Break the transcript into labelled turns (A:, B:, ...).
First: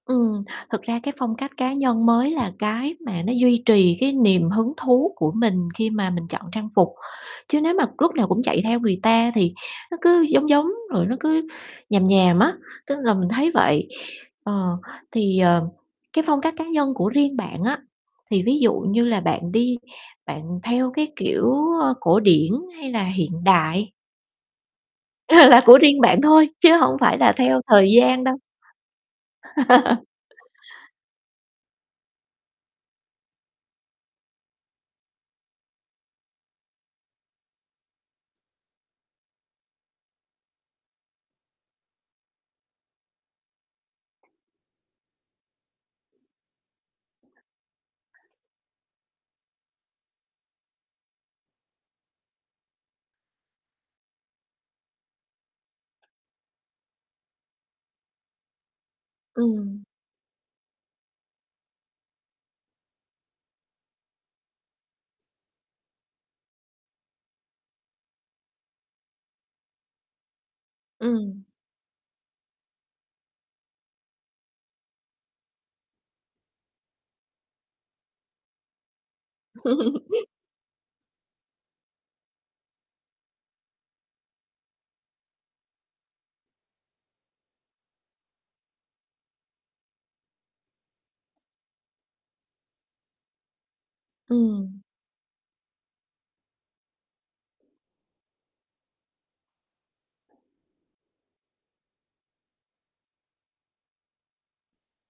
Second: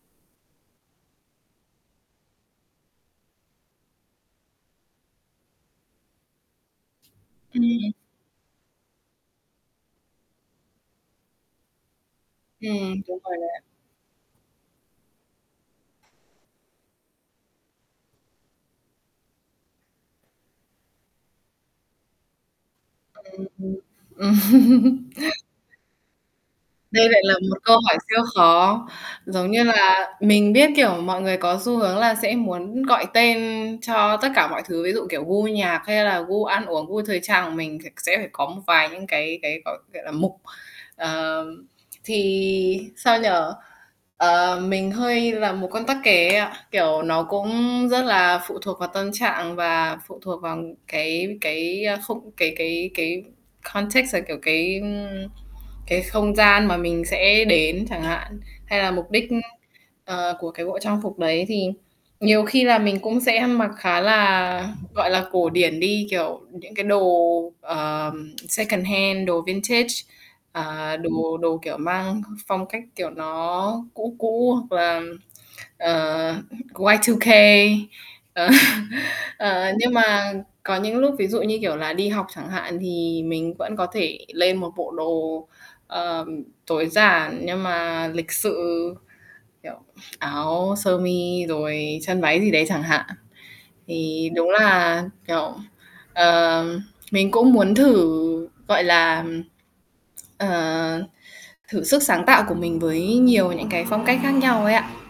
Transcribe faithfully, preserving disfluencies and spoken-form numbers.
A: Ừm, thực ra cái phong cách cá nhân mới là cái mà nó duy trì cái niềm hứng thú của mình khi mà mình chọn trang phục, chứ nếu mà
B: Ừm.
A: lúc nào cũng chạy theo người ta thì nó cứ giống giống, rồi nó cứ nhàm nhàm á, tức
B: Ừm,
A: là
B: đúng
A: mình
B: rồi
A: thấy
B: đó.
A: vậy. Ờ, thì, ờ, cái phong cách cá nhân của riêng bạn á, thì ví dụ như là bạn đi bạn theo cái, kiểu, ơ, cổ điển hay là hiện
B: Ừm hưm,
A: đại?
B: ừm.
A: Ờ, là của riêng bạn thôi, chứ hổng
B: Đây
A: phải
B: lại
A: là
B: là một
A: theo
B: câu
A: thời
B: hỏi siêu
A: gian đâu.
B: khó. Giống như là mình biết, kiểu, mọi người có xu hướng là sẽ muốn gọi tên cho tất cả mọi thứ, ví dụ, kiểu, gu nhạc hay là gu ăn uống, gu thời trang của mình thì sẽ phải có một vài những cái cái, gọi gọi là, mục. Ờ, thì, sao nhỉ, ờ, mình hơi là một con tắc kè ấy ạ, kiểu, nó cũng rất là phụ thuộc vào tâm trạng và phụ thuộc vào cái cái, ơ, không cái cái cái contexts, là, kiểu, cái, ưm, cái không gian mà mình sẽ đến chẳng hạn, hay là mục đích, ưm,
A: Ừm.
B: ờ, của cái bộ trang phục đấy. Thì nhiều khi là mình cũng sẽ mặc khá là, gọi là, cổ điển đi, kiểu, những cái đồ, ờm, secondhand, đồ vintage, à, đồ
A: Ừm.
B: đồ, kiểu, mang phong cách, kiểu, nó cũ cũ hoặc là, ờ, Y-Two-K. Ờ, ờ, nhưng mà có những lúc ví dụ như, kiểu, là đi học chẳng hạn thì mình vẫn có thể lên một bộ đồ, ờm, tối giản nhưng mà lịch sự, kiểu, áo sơ mi rồi chân váy gì đấy chẳng hạn. Thì đúng
A: Ừm.
B: là, kiểu, ờ, mình cũng muốn thử, gọi là, ờ, thử sức sáng tạo của mình với nhiều những cái phong cách khác nhau ấy ạ.